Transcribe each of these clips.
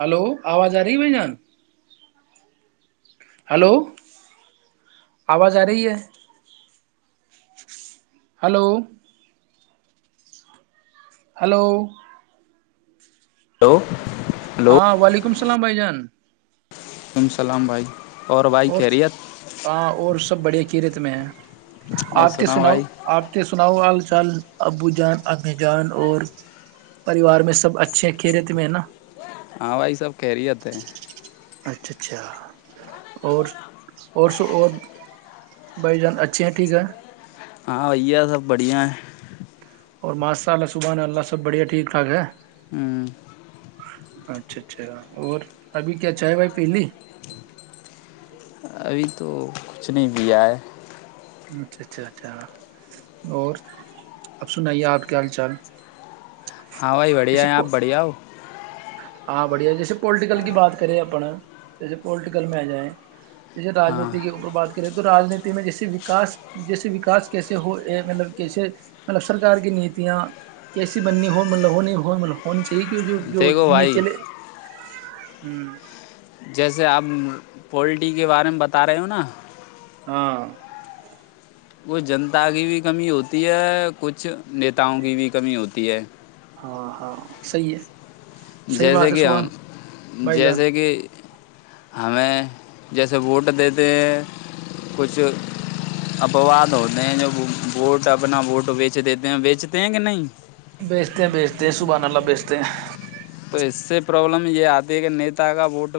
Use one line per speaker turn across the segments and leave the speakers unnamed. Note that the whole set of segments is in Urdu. ہلو آواز آ رہی ہے بھائی جان ہلو آواز آ رہی ہے ہلو ہلو
ہلو
ہاں وعلیکم اسسلام بائی جان
امسلام بھائی بھائی
اور
خیریت
ہاں اور سب بڑھیا قرت میں ہے
اور
آپ کے سناؤ
بھائی
آپ کے سناؤ آل کل ابو جان ابنے جان اور پریوار میں سب اچھے ہیں کھی رہتے میں ہے نا
ہاں بائی سب کہریی تھ
اچھا اچھا اور اور سو اور بائی جانس اچھے ہیں ٹھیک ہے
ہاں ا ہے سب بڑیا ہیں
[inaudible]
ہوں
اچھا اچھا اور ابھی کیا چائےے بھائی پہلی
ابھی تو کچھ نہیں بھی آ ہے [unintelligible]
اچھا اچھا اچھا اور اب سنائیے آپ کیا حال چال [unintelligible]
ہاں بھائی بڑھیا
جیسے
ہیں آپ بڑھیا ہو
ہاں بڑھیا جیسے پولٹیکل کی بات کریں اپن جیسے پولٹیکل میں آ جائیں جیسے
ہاں
رانیتی کے اوپر بات کریں تو راجنیتی میں جیسے واس جیسے وکا کیسے ہو مطلب کیسے مطلب سرکار کی نیتیاں کیسی بننی ہول ہونی ہو ہونی ٹھیک جو جو
دیکھو
[unintelligible]
بھائی
نیچل [unintelligible] ہوں [unintelligible]
جیسے آپ پولٹیری کے بارے میں بتا رہے ہو نا
ہاں [unintelligible]
کچھ جنتا کی بھی کمی ہوتی ہے کچھ نیتاؤں کی بھی کمی ہوتی ہے
ہاں ہاں صحی ہے صحیح بات
جیسے
ہے
کہ
سبحان
ہم
بھائی جان
جیسے کہ ہمیں جیسے ووٹ دیتے ہیں کچھ اپواد ہوتے ہیں جو ووٹ اپنا ووٹ بیچ دیتے ہیں بیچتے ہیں کہ نہیں
بیچتے ہیں بیچتے ہیں صبحا بیچتے ہیں
تو اس سے پرابلم یہ آتی ہے کہ نیتا کا ووٹ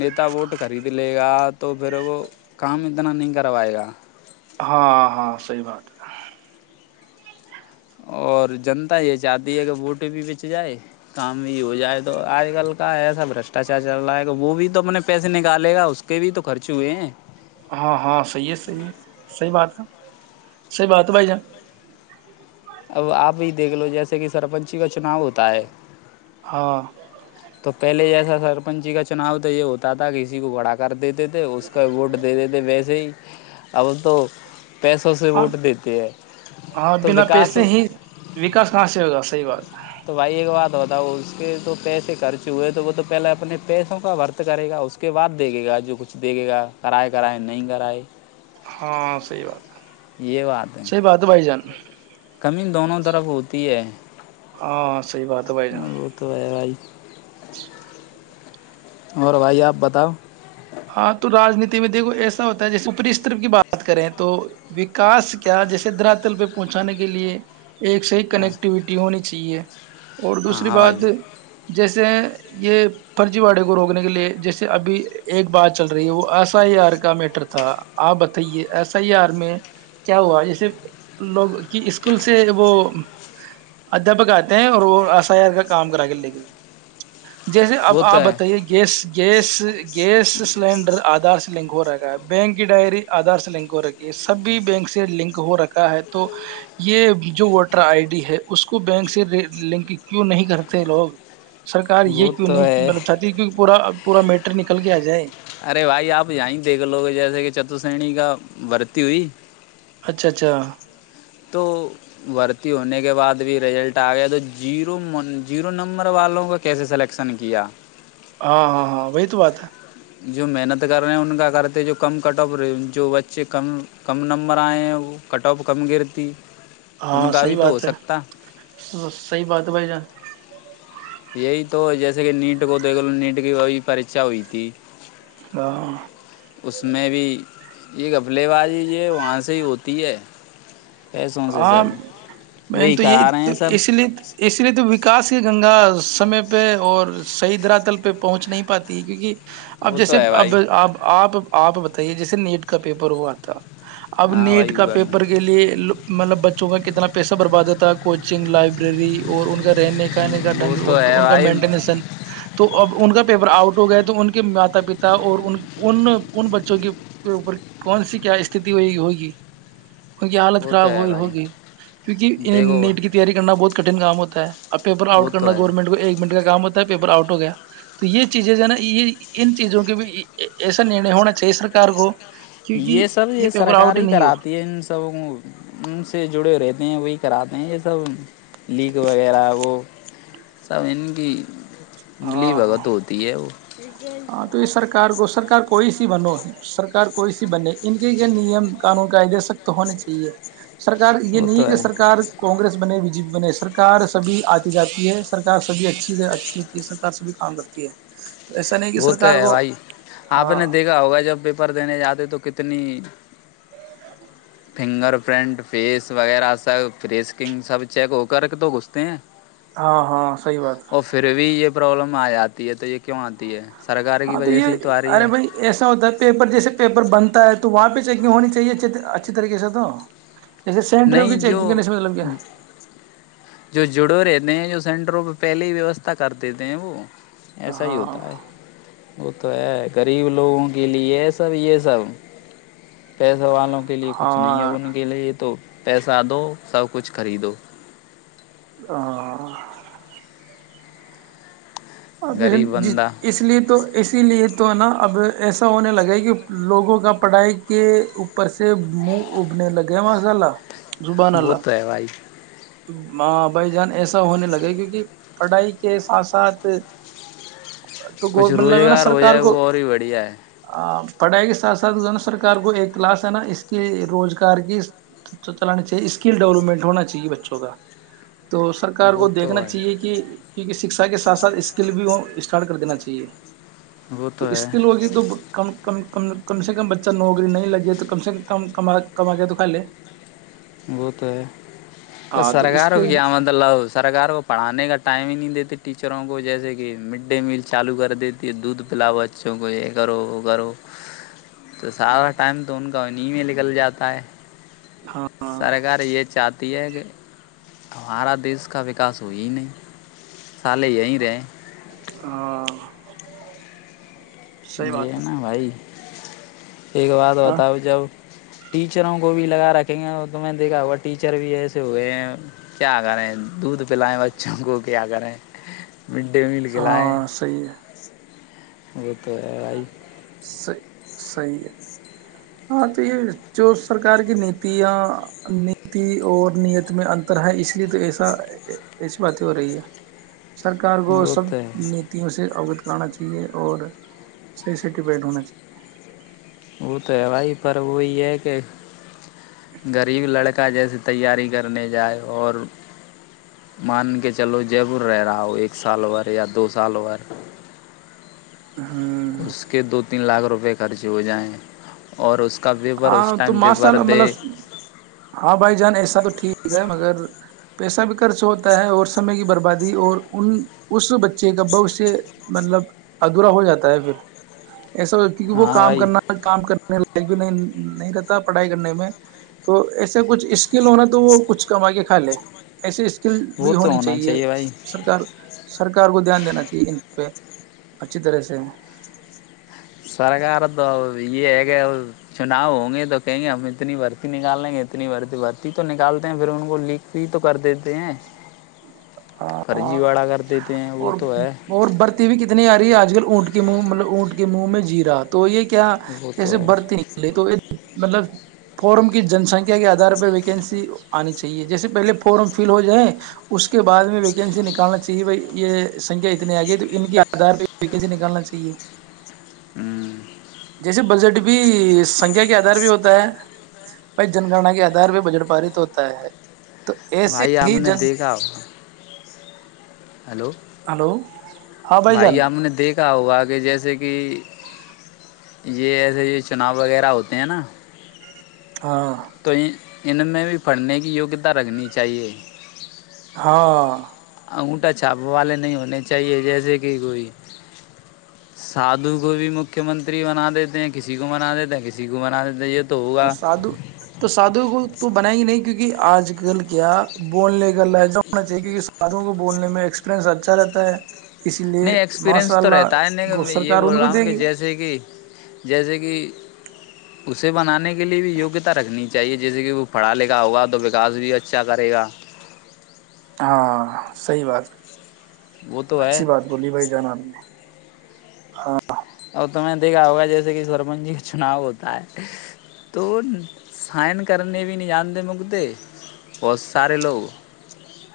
نیتا ووٹ خرید لے گا تو پھر وہ کام اتنا نہیں کروائے گا [unintelligible]
ہاں ہاں صحیح بات ہے
اور جنتا یہ چاہتی ہے کہ بوٹ بھی بچ جائے کام بھی ہو جائے تو آج کل کا ایسا بشٹاچار چل رہا ہے کہ وہ بھی تو اپنے پیسے نکالے گا اس کے بھی تو خرچ ہوئے ہیں [unintelligible]
ہاں ہاں صحی ہے صحیح ہے صحیح بات ہے صحیح بات ہے بھائی جان
اب آپ ہی دیکھ لو جیسے کہ سرپنچی کا چناؤ ہوتا ہے
ہاں [unintelligible]
تو پہلے جیسا سرپنچی کا چناؤ تو یہ ہوتا تھا کہ کسی کو بھڑا کر دیتے تھے اس کا ووٹ دے دیتے [unintelligible] وسے ہی اب تو [unintelligible] سے
ہاں
ووٹ دیتے ہیں
ہاں
تو
بنا
وکاس
پیسے ہی وکاس کہاں سے ہوگار [unintelligible] صحیحات ہے [unintelligible]
تو بھائی ایک بات بتاؤ اس کے تو پیسے خرچ ہوئے تو وہ تو پہلے اپنے پیسوں کا وورت کرے گا اس کے بعد دیکھے گا جو کچھ دیکھے گا کرائے کرائے نہیں کرائے
ہاں سحی بات
یہ بات ہے
س باتات بھائی جان
کمی دونوں طرف ہوتی ہے
ہاں صحیح
وہ تو ہے بھائی
اچھا [unintelligible]
اور بھائی آپ بتاؤ
ہاں تو رانیتی میں دیکھو ایسا ہوتا ہے جیسے اپری استر کی بات کریں تو وکاس کیا جیسے دراتل پہ پہنچانے کے لیے [unintelligible] ایک صی
ہاں
کنیکٹیویٹی ہونے کی [unintelligible] چی ہے اور دوسری
ہاں بھائی
بات جیسے یہ فرجی واڑے کو روکنے کے لیے جیسے ابھی [unintelligible] ایک بات چل رہی ہے وہ ایس آئی آر کا میٹر تھا آپ بتائیے ایس آئی آر میں کیا ہوا جیسے لوگ کی اسکول سے وہ ادھیاپک آتے ہیں اور وہ ایس آئی آر کا کام کرا کے لے کے جیسے اب
وہ تو
آپ
ہے
بتائیے gas gas gas cylinder Aadhaar سے لنک ہو رہا بینک کی ڈائری آدھار سے لک ہو رکی ہے سب بھی بینک سے لنک ہو را ہے تو یہ جو ووٹر آئی ڈی ہے اس کو بینک سے لنک کیوں نہیں کرتے لوگ سرار یہ
وہ
کیوں
تو
نہیں
ہے
مطلب چاہتی کیہ پورا پور میٹر نہیں [unintelligible] نکل کے آ جائے [unintelligible]
ارے بھائی آپ جیں دیکھ لوگ جیسے کہ چتر سنی کا ورتی ہوئی
اچھا اچھا
تو ھرتی ہونے کے بعد بھی رزلٹ آ گیا تو جیرو جیرو نمبر والوں کا کیسے سلیکشن کیا
ہاں ہاں ہاں وہی تو بات ہے
جو محنت کر رہے ہیں ان کا کرتے جو کم کٹ آف رہے جو بچے کم کم نمبر آئے ہیں وہ کٹ آف کم گرتی
ہاں
ان کا
صحی
بھی تو
بات
ہو
ہے
سکتا
صحی بات ہے بھائی جان
یہی تو جیسے کہ نیٹ کو دیکھ لو نیٹ کی وہی پیچا ہوئی تھی
ہ [unintelligible]
اس میں بھی یہ گفلے بازی یہ وہاں سے ہی ہوتی ہے پیسوں سے
ہاں
سب
میں
وہی
تو یہ
کرا رہے
تو
ہیں سب
اس لیے اس لیے تو وکاس ہی گنگا سمے پہ اور صحیح دراتل پہ پہنچ نہیں پاتی ہے کیونکہ اب
وہ
جیسے
تو ہے
اب
بھائی
آ آپ آپ بتائیے جیسے نیٹ کا پیپر ہوا تھا اب
ہاں
نیٹ
بھائی
کا
ہوا میں
پیپر کے لیے مطلب بچوں کا کتنا پیہ بروا دیتا تھا کوچنگ لائف ری اور ان کا رہنے کانے کا
وہ
ڈنگ
تو ہے
ان کا
بھائی
مٹن تو ا ان کا پیپر آؤٹ ہو گئے تو ان کے ماتا پتا اور ان ان بچوں کے اوپر کون سی کیا است ہوگی ان کی ہال
وہ تو
خراب
ہے
ہوئی
بھائی
ہوگی کیونکیں
دیکھو
نیٹ کی تیاری کرنا بہت کٹھن کام ہوتا ہے اب پیپر
وہ
آؤٹ
تو
کرنا
ہے
گورنمنٹ کو ایک منٹ کا کام ہوتا ہے پیپر آؤٹ ہو گیا تو یہ چیزیں ہے نا یہ ان چیزوں کے بھی ایسا نرنے ہونا چاہیے سرار کو کیونکہ
یہ سب یہ
پیپر
سرکار
آؤٹ
ہی
نہیں ہو
کراتی ہے ان سب کو ان سے جڑے رہتے ہیں وہی کراتے ہیں یہ سب لییک وغیرہ وہ سب ان کی بلی
ہاں
بگ تو ہوتی ہے وہ
ہاں تو یہ سرار کو سرار کوئی سی بنو سرک کوئی سی بنے ان کے یہ نیم قانون کا آدے سک تو ہونے چاہیے سرار یہ
وہ
نہیں ہے
تو
کہ سرک کگریس بنے بی جے پی نہیں سرکار سبھی آتی جاتی ہے سرکار سبھی اچھی اچھی ہوتی ہے سرک سبھی کام کرتی ہے تو ایسا نہیں کہ
وہ تو
سرکار
ہے
کو
بھائی آپ
ہاں
نے دیکھا ہوگا جب پیپر دینے جاتے تو کتنے اتنی [unintelligible] فنگر پرنٹ فیس وغیرہ سب فریسکنگ سب چیک ہو کر کے تو گھستے ہیں
ہاں ہاں صحیح بات ہے
اور پھر بھی یہ پرابلم آ جتی ہے تو یہ کیوں آتی ہے تی ہے [unintelligible]
ہاں تو یہ ارے بھائی ایسا ہوتا ہے پیپر جیسے پیپر بنتا ہے واپس چنگ ہونی چاہیے اچ اچھی طریقے سے تو جسے س انٹر
نہیں جو
چگ سے مطلب کیا
نئے جو سینٹروں پہ پہلے ہی ویوستھا کر دیتے ہیں وہ ایسا ہی
ہاں
ہوتا ہے وہ تو ہے غریب لوگوں کے لیے یہ سب یہ سب پس والوں کے لیے کچھ نہیں ہے
ہاں
ان کے لیے تو پیسہ دو سب کچھ خریدو
ہ [unintelligible] اور ج
غریب
ج
بندہ
اس لیے تو اسی لیے تو تو ہے نا اب ایسا ہونے لگے کہ لوگوں کا پڑھائی کے اوپر سے منہ ابنے لگے مسالہ
وہ تو ہے بھائی
بائی جان ایسا ہونے لگے کیونکہ پڑھائی کے ساتھ ساتھ تو
کچھ
گ مطلب ہے نا
روزگار ہو
سرکار
جائے
کو
وہ اور ہی بڑھیا ہے
پڑھائی کے ساتھ ساتھ جو ہے نا سرار کو ایک کلاس ہے نا اس کے روزگار کی چلانی چاہیے اسکل ڈیولپمنٹ ہونا چاہیے بچوں ہو [unintelligible] تو سرکار کو
وہ تو
دیکھنا
بھائی
چاہیے کہ کیونک شکھا کے ساتھ سھ اسکل بھی اسٹارٹ کر دینا چاہیے
وہ
تو
ہے
اسکل ہوگی تو کم کم کم سے کم بچہ نوکری نہیں لگے تو کم سے کم کم کما گیا تو کا لے
گوت [unintelligible] تو
ہاں
سرکوں
اسکل بھی
کیا مطلب سرار کو پڑھانے کا ٹائم ہی نہیں دیتا ٹیچروں کو جیسے کہ مڈ ڈے میل چالو کر دیتی ہے دودھ پلاؤ بچوں کو یہ کرو وہ کرو تو ساراا ٹائم تو ان کا تو انیں میں نکل جاتا ہے
ہاں
سرکار یہ چاہتا کہ ہمارا دیش کا وکاس ہوئی نہیں سالے یہیں رہے [unintelligible]
ہاں صحیح
یہ
بات
نا بھائی ایک بات
ہے ہاں
بتاؤ جب ٹیچروں کو بھی لگا رکھیں گے اور تو میں نے دیکھا ہوا ٹیچر بھی ایسے ہوئے ہیں کیا کریں دودھ پلائے بچوں کو کیا کریں مڈ ڈے میل کےائے
ہاں صحیح ہے
وہ توئی [unintelligible]
صحیح ہے ہاں تو یہ جو سرکار کی نیتیا نیتی اور نیت میں انتر ہے اس لیے تو ایسا ایسی باتیں ہو رہی ہے سرکار کو
وہ
سب
تو ہے
نیتیوں سے اوگت ا چاہیے اور صی سٹیفائٹ ہونا چاہیے
وہ تو ہے بھائی پر وہی ہے کہ غریب لڑکا جیسے تیاری کرنے جائے اور مان کے چلو جبور رہ رہا ہو ایک سال ور یا دو سال ور
ہاں
اس کے دو تین لاکھ روپئے خرچ ہو جائیں اور اس کے
ہاں تو ماشاء اللہ مطلب ہاں بھائی جان ایسا تو ٹھیک ہے مگر پیسہ بھی خرچ ہوتا ہے اور سمے کی بربادی اور ان اس بچے کا بوشیہ مطلب ادھورا ہو جاتا ہے پھر ایسا کیونکہ وہ
ہاں
کام
بھائی
کرنا کام کرنے لائ پ نہیں نہیں رہتا پڑھائی کرنے میں تو ایسے کچھ اسکل ہونا تو وہ کچھ کما کے کھا لے ایسے ل بھی
وہ تو
ہونی
ہونا
چاہیے
بھائی
سرکار سرکار کو دھیان دینا چاہیے ان پہ اچھی طرح سے
سرکار تو اب یہ ہے کہ چناؤ ہوں گے تو کہیں گے ہم اتنی بھرتی نکال لیں گے اتنی بھر بھرتی تو نکالتے ہیں پھر ان کو لکھ بھی تو کر دیتے ہیں فرضی
ہاں
واڑہ کر دیتے ہیں وہ
اور
تو ہے
اور برتی بھی کتنی آ رہی ہے آج کل اونٹ کے منہ مطلب اونٹ کے منہ میں جییرا تو یہ کیا
وہ
کیا
تو
جسے
ہے
برتے نکلے تو مطلب فارم کی جنسنکھیا کے آدار پر ویکینسی آنی چاہیے جیسے پہلے فارم فل ہو جائیں اس کے بعد میں ویکینسی نکالنا چاہے بھ یہ سنکھیا اتنے آ گئی تو ان کے آدار پہ پ کی سےے نکالنا چاہیے
ہوں
جیسے بجٹ بھی سنکھیا کے آدار بھیہ ہوتا ہے بھائی جن گننا کے آدھار آدار پ بجٹ پارت ہوتا ہے تو ایسے
بھائی آپ
ہی
نے
جن
دیکھا ہوگا ہلو
ہلو ہاں بھائی جان
اھ کیا ہوگا کہ جیسے کہ یہ ایسے یہ چناؤ وغیرہ ہوتے ہیں نا
ہاں
تو ان میں بھی پڑھنے کی یگیہتا رکھنی چاہیے
ہاں
انٹا چھاپ والے نہیں ہونے چاہیے جیسے کہ کوئی سادھو کو بھی مکھی منتری بنا دیتے ہیں کسی کو بنا دیتے ہیں کسی کو بنا دیتے ہیں یہ تو
تو
ہوگا
سادھو تو سادھو کو تو بنا ہی نہیں کیونکہ آج کل کیا بولنے کا لہجہ ہونا چاہیے کیونکہ ساتھوں کو بولنے میں ایکسپریئنس اچھا رہتا ہے اسی لیے
نہیں
ماشاء
ایکسپریئنس تو
اللہ
رہتا ہے نہیں کہ
گو
میں یہ
سرکار
بول
ان کو
رہا
دے
ہوں کہ
گی
جیسے کہ جیسے کہ اسے بنانے کے لیئے بھی یگیہتا رکھنی چاہیے جیسے کہ وہ پڑھا لکھا ہوگا تو وکاس بھی اچھا کرے گا
ہاں صحی بات
وہ تو
اچھی
ہے
بات بولی بھائی جانب میں [unintelligible] ہاں [inaudible]
اور تو میں نے دیکھا ہوگا جیسے کہ سرپنچ جی کا چناؤ ہوتا ہے تو سائن کرنے بھی نہیں جانتے مکتے بہت سارے لوگ [unintelligible]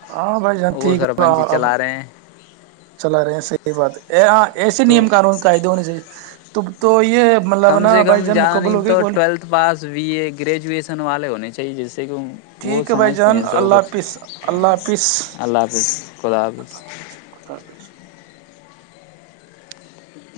ہاں بھائی جان
وہ
ٹھیک
سرپنچ ہی
ہےپ
چلا رہے ہیں
[unintelligible] چلا رہے ہیں صحیح باتاں [unintelligible] ایسے
تو
نیم قانون قائدے ہونے سے [unintelligible] تب تو [inaudible] مطلب
کم
نا
سے کم
بھائی جان مکمل
جیں
ہو گئی
تو
گولی
ٹویلتھ پاس وی اے گریجویشن والے ہونے [unintelligible] چاہیے جسے [inaudible] وہ
ٹھیک ہے بھائی
سمجھتے
جان
ہیں سب
اللہ حافظ اللہ حافظ
کچھ اللہ حافظ خدا حافظ
خدا حافظ
[unintelligible]